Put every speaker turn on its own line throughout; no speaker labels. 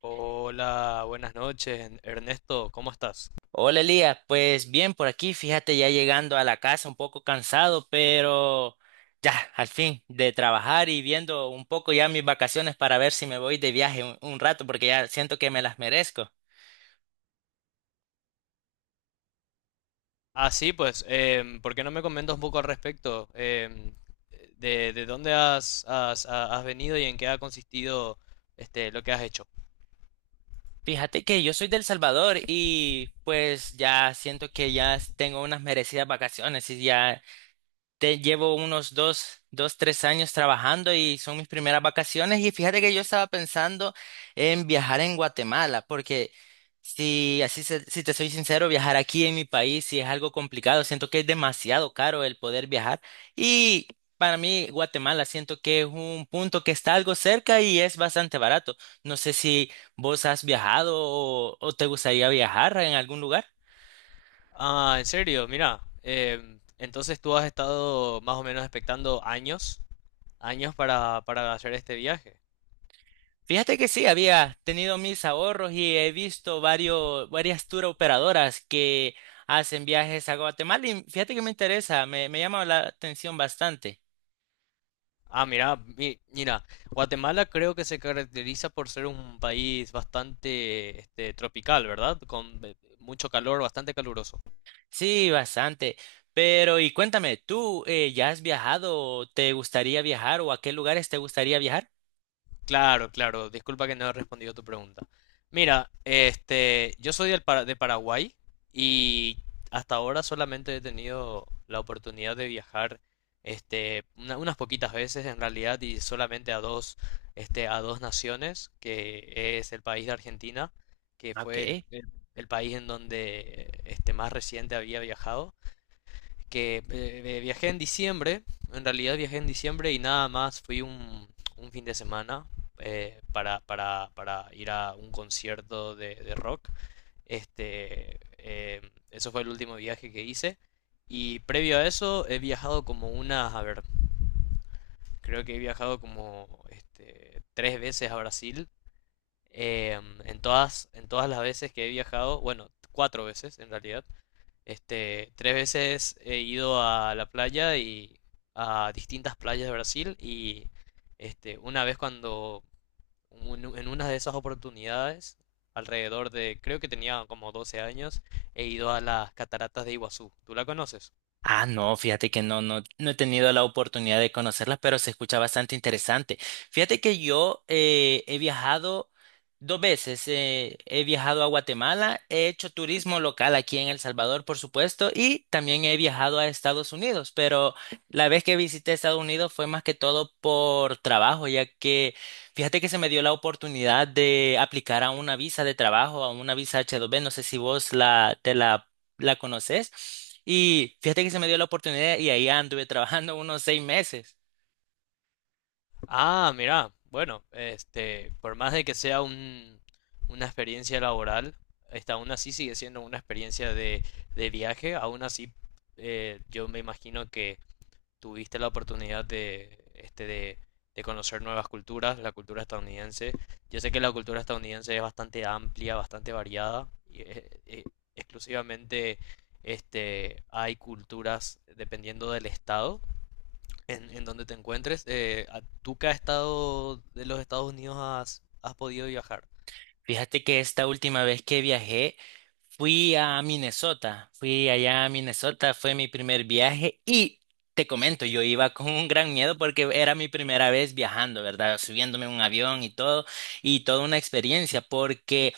Hola, buenas noches, Ernesto, ¿cómo estás?
Hola Elías, pues bien por aquí, fíjate ya llegando a la casa un poco cansado, pero ya al fin de trabajar y viendo un poco ya mis vacaciones para ver si me voy de viaje un rato porque ya siento que me las merezco.
Ah, sí, pues, ¿por qué no me comentas un poco al respecto? De dónde has venido y en qué ha consistido este, ¿lo que has hecho?
Fíjate que yo soy del Salvador y pues ya siento que ya tengo unas merecidas vacaciones y ya te llevo unos dos, 3 años trabajando y son mis primeras vacaciones. Y fíjate que yo estaba pensando en viajar en Guatemala, porque si te soy sincero, viajar aquí en mi país sí es algo complicado. Siento que es demasiado caro el poder viajar. Y para mí, Guatemala siento que es un punto que está algo cerca y es bastante barato. No sé si vos has viajado o te gustaría viajar en algún lugar.
Ah, en serio, mira, entonces tú has estado más o menos expectando años, años para hacer este viaje.
Fíjate que sí, había tenido mis ahorros y he visto varias tour operadoras que hacen viajes a Guatemala y fíjate que me interesa, me llama la atención bastante.
Ah, mira, mira, Guatemala creo que se caracteriza por ser un país bastante este, tropical, ¿verdad? Con mucho calor, bastante caluroso.
Sí, bastante. Pero y cuéntame, ¿tú ya has viajado? ¿Te gustaría viajar o a qué lugares te gustaría viajar?
Claro, claro, disculpa que no he respondido tu pregunta. Mira, este, yo soy del de Paraguay y hasta ahora solamente he tenido la oportunidad de viajar, este, unas poquitas veces en realidad y solamente a dos, este, a dos naciones, que es el país de Argentina, que
Ok.
fue el el país en donde, este, más reciente había viajado, que viajé en diciembre, en realidad viajé en diciembre y nada más fui un fin de semana para ir a un concierto de rock. Este, eso fue el último viaje que hice. Y previo a eso he viajado como unas, a ver, creo que he viajado como este, tres veces a Brasil. Eh, en todas las veces que he viajado, bueno, cuatro veces en realidad, este, tres veces he ido a la playa y a distintas playas de Brasil y este, una vez cuando en una de esas oportunidades, alrededor de, creo que tenía como 12 años, he ido a las cataratas de Iguazú. ¿Tú la conoces?
Ah, no, fíjate que no, no, no he tenido la oportunidad de conocerlas, pero se escucha bastante interesante. Fíjate que yo he viajado dos veces, he viajado a Guatemala, he hecho turismo local aquí en El Salvador, por supuesto, y también he viajado a Estados Unidos, pero la vez que visité Estados Unidos fue más que todo por trabajo, ya que fíjate que se me dio la oportunidad de aplicar a una visa de trabajo, a una visa H-2B, no sé si te la conoces. Y fíjate que se me dio la oportunidad y ahí anduve trabajando unos 6 meses.
Ah, mira, bueno, este, por más de que sea un, una experiencia laboral, esta aún así sigue siendo una experiencia de viaje, aún así yo me imagino que tuviste la oportunidad de, este, de conocer nuevas culturas, la cultura estadounidense. Yo sé que la cultura estadounidense es bastante amplia, bastante variada, y exclusivamente este, hay culturas dependiendo del estado en donde te encuentres. ¿Tú qué estado de los Estados Unidos has podido viajar?
Fíjate que esta última vez que viajé fui a Minnesota, fui allá a Minnesota, fue mi primer viaje y te comento, yo iba con un gran miedo porque era mi primera vez viajando, ¿verdad? Subiéndome a un avión y todo, y toda una experiencia porque,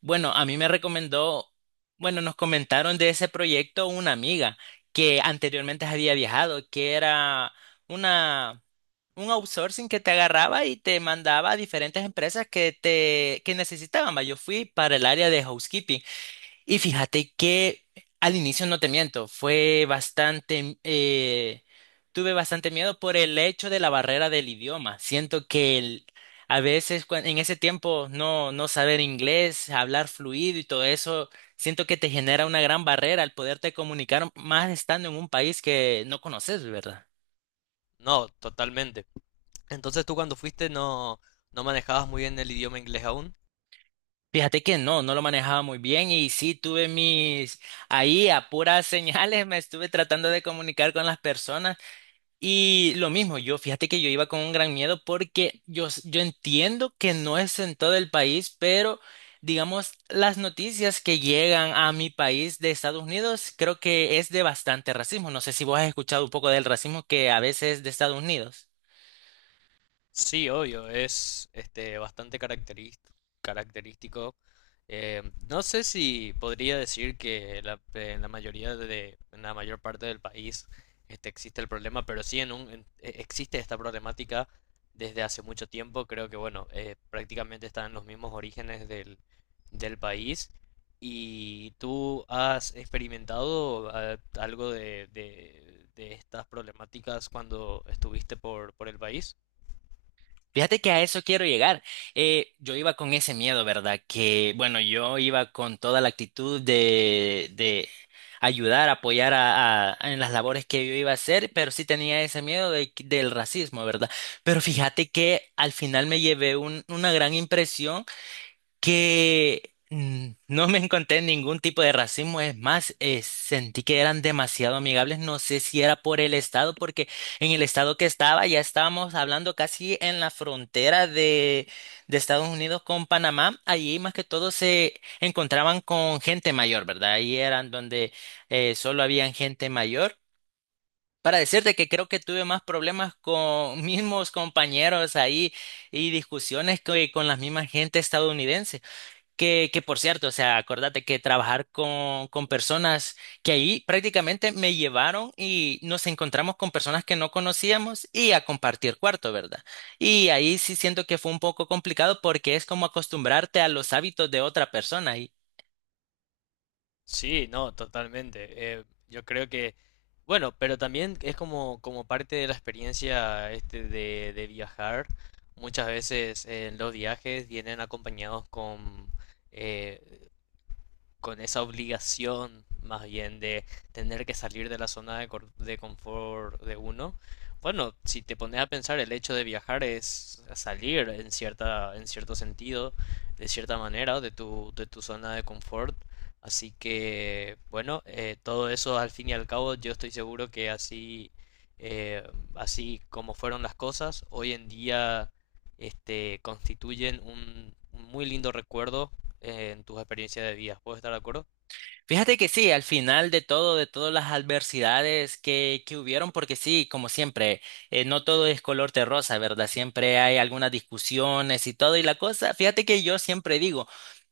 bueno, a mí me recomendó, bueno, nos comentaron de ese proyecto una amiga que anteriormente había viajado, que era una... un outsourcing que te agarraba y te mandaba a diferentes empresas que te que necesitaban. Va. Yo fui para el área de housekeeping y fíjate que al inicio no te miento, fue bastante tuve bastante miedo por el hecho de la barrera del idioma. Siento que a veces en ese tiempo no saber inglés, hablar fluido y todo eso, siento que te genera una gran barrera al poderte comunicar más estando en un país que no conoces, ¿verdad?
No, totalmente. Entonces tú cuando fuiste no, no manejabas muy bien el idioma inglés aún.
Fíjate que no, no lo manejaba muy bien y sí tuve mis, ahí a puras señales me estuve tratando de comunicar con las personas y lo mismo, yo fíjate que yo iba con un gran miedo porque yo entiendo que no es en todo el país, pero digamos las noticias que llegan a mi país de Estados Unidos creo que es de bastante racismo. No sé si vos has escuchado un poco del racismo que a veces es de Estados Unidos.
Sí, obvio, es este bastante característico. Eh, no sé si podría decir que en la mayoría de, en la mayor parte del país este, existe el problema, pero sí en un, existe esta problemática desde hace mucho tiempo. Creo que bueno, prácticamente están en los mismos orígenes del país. ¿Y tú has experimentado algo de estas problemáticas cuando estuviste por el país?
Fíjate que a eso quiero llegar. Yo iba con ese miedo, ¿verdad? Que, bueno, yo iba con toda la actitud de ayudar, apoyar a en las labores que yo iba a hacer, pero sí tenía ese miedo del racismo, ¿verdad? Pero fíjate que al final me llevé una gran impresión que no me encontré ningún tipo de racismo, es más, sentí que eran demasiado amigables, no sé si era por el estado, porque en el estado que estaba ya estábamos hablando casi en la frontera de Estados Unidos con Panamá, allí más que todo se encontraban con gente mayor, ¿verdad? Ahí eran donde solo habían gente mayor. Para decirte que creo que tuve más problemas con mismos compañeros ahí y discusiones que con la misma gente estadounidense. Que por cierto, o sea, acuérdate que trabajar con personas que ahí prácticamente me llevaron y nos encontramos con personas que no conocíamos y a compartir cuarto, ¿verdad? Y ahí sí siento que fue un poco complicado porque es como acostumbrarte a los hábitos de otra persona.
Sí, no, totalmente. Yo creo que, bueno, pero también es como parte de la experiencia este de viajar. Muchas veces los viajes vienen acompañados eh, con esa obligación más bien de tener que salir de la zona de, de confort de uno. Bueno, si te pones a pensar, el hecho de viajar es salir en cierta, en cierto sentido, de cierta manera, de tu zona de confort. Así que, bueno, todo eso al fin y al cabo, yo estoy seguro que así, eh, así como fueron las cosas, hoy en día, este, constituyen un muy lindo recuerdo en tus experiencias de vida. ¿Puedo estar de acuerdo?
Fíjate que sí, al final de todo, de todas las adversidades que hubieron, porque sí, como siempre, no todo es color de rosa, ¿verdad? Siempre hay algunas discusiones y todo, y la cosa, fíjate que yo siempre digo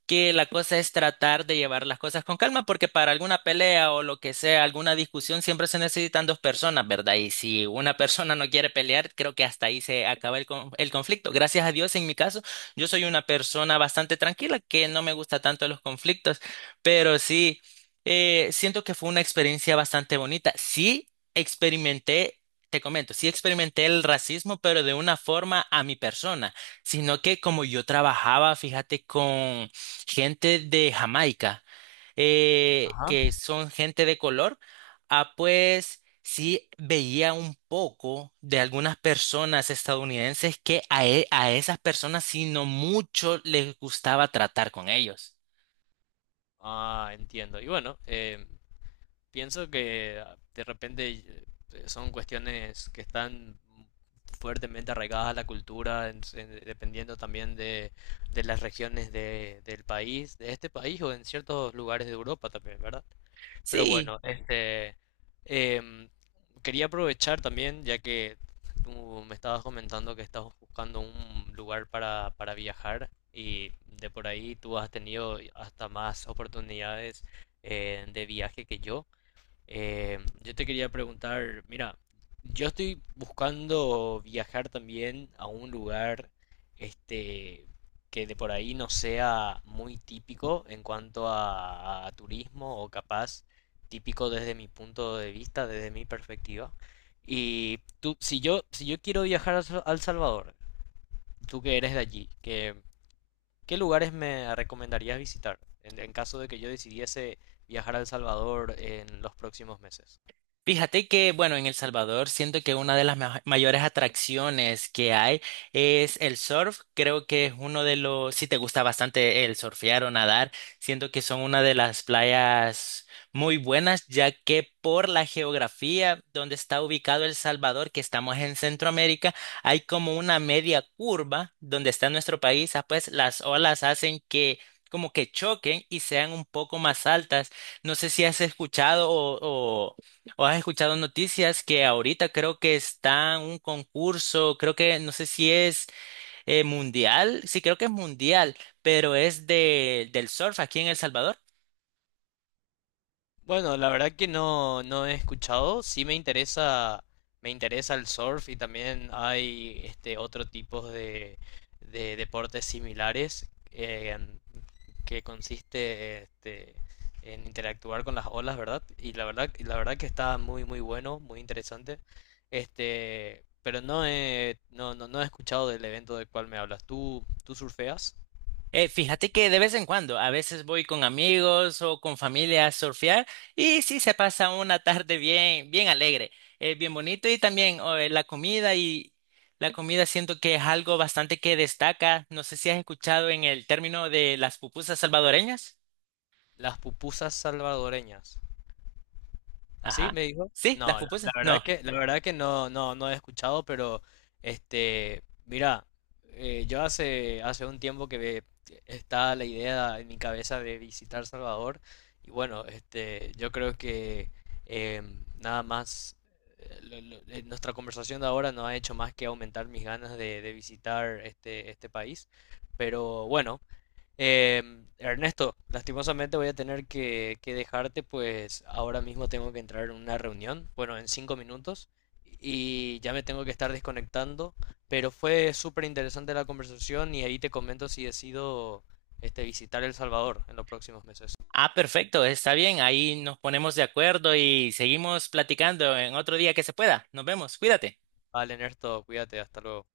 que la cosa es tratar de llevar las cosas con calma, porque para alguna pelea o lo que sea, alguna discusión, siempre se necesitan dos personas, ¿verdad? Y si una persona no quiere pelear, creo que hasta ahí se acaba el conflicto. Gracias a Dios, en mi caso, yo soy una persona bastante tranquila, que no me gusta tanto los conflictos, pero sí. Siento que fue una experiencia bastante bonita. Sí experimenté, te comento, sí experimenté el racismo, pero de una forma a mi persona, sino que como yo trabajaba, fíjate, con gente de Jamaica,
Ajá.
que son gente de color, ah, pues sí veía un poco de algunas personas estadounidenses que a esas personas, sino mucho les gustaba tratar con ellos.
Ah, entiendo. Y bueno, pienso que de repente son cuestiones que están fuertemente arraigadas a la cultura, dependiendo también de las regiones del país, de este país o en ciertos lugares de Europa también, ¿verdad? Pero
Sí.
bueno, este, em, quería aprovechar también, ya que tú me estabas comentando que estabas buscando un lugar para viajar y de por ahí tú has tenido hasta más oportunidades de viaje que yo. Yo te quería preguntar, mira, yo estoy buscando viajar también a un lugar, este, que de por ahí no sea muy típico en cuanto a turismo o capaz típico desde mi punto de vista, desde mi perspectiva. Y tú, si yo quiero viajar a al Salvador, tú que eres de allí, qué lugares me recomendarías visitar en caso de que yo decidiese viajar a El Salvador en los próximos meses?
Fíjate que, bueno, en El Salvador siento que una de las mayores atracciones que hay es el surf. Creo que es uno de los, si te gusta bastante el surfear o nadar, siento que son una de las playas muy buenas, ya que por la geografía donde está ubicado El Salvador, que estamos en Centroamérica, hay como una media curva donde está nuestro país, ah, pues las olas hacen que como que choquen y sean un poco más altas. No sé si has escuchado. ¿O has escuchado noticias que ahorita creo que está un concurso, creo que no sé si es mundial, sí creo que es mundial, pero es del surf aquí en El Salvador?
Bueno, la verdad que no, no he escuchado. Sí me interesa el surf y también hay este otro tipo de deportes similares que consiste este, en interactuar con las olas, ¿verdad? Y la verdad, y la verdad que está muy muy bueno, muy interesante. Este, pero no he escuchado del evento del cual me hablas. ¿Tú, tú surfeas?
Fíjate que de vez en cuando, a veces voy con amigos o con familia a surfear y sí se pasa una tarde bien, bien alegre, bien bonito y también oh, la comida siento que es algo bastante que destaca. No sé si has escuchado en el término de las pupusas salvadoreñas.
Las pupusas salvadoreñas. ¿Así
Ajá.
me dijo?
Sí, las
No, la
pupusas.
verdad
No.
que no no no he escuchado, pero este, mira, yo hace un tiempo que está la idea en mi cabeza de visitar Salvador y bueno, este, yo creo que nada más nuestra conversación de ahora no ha hecho más que aumentar mis ganas de visitar este país, pero bueno. Em, Ernesto, lastimosamente voy a tener que dejarte, pues ahora mismo tengo que entrar en una reunión, bueno, en 5 minutos, y ya me tengo que estar desconectando, pero fue súper interesante la conversación y ahí te comento si decido este, visitar El Salvador en los próximos meses.
Ah, perfecto, está bien. Ahí nos ponemos de acuerdo y seguimos platicando en otro día que se pueda. Nos vemos. Cuídate.
Vale, Ernesto, cuídate, hasta luego.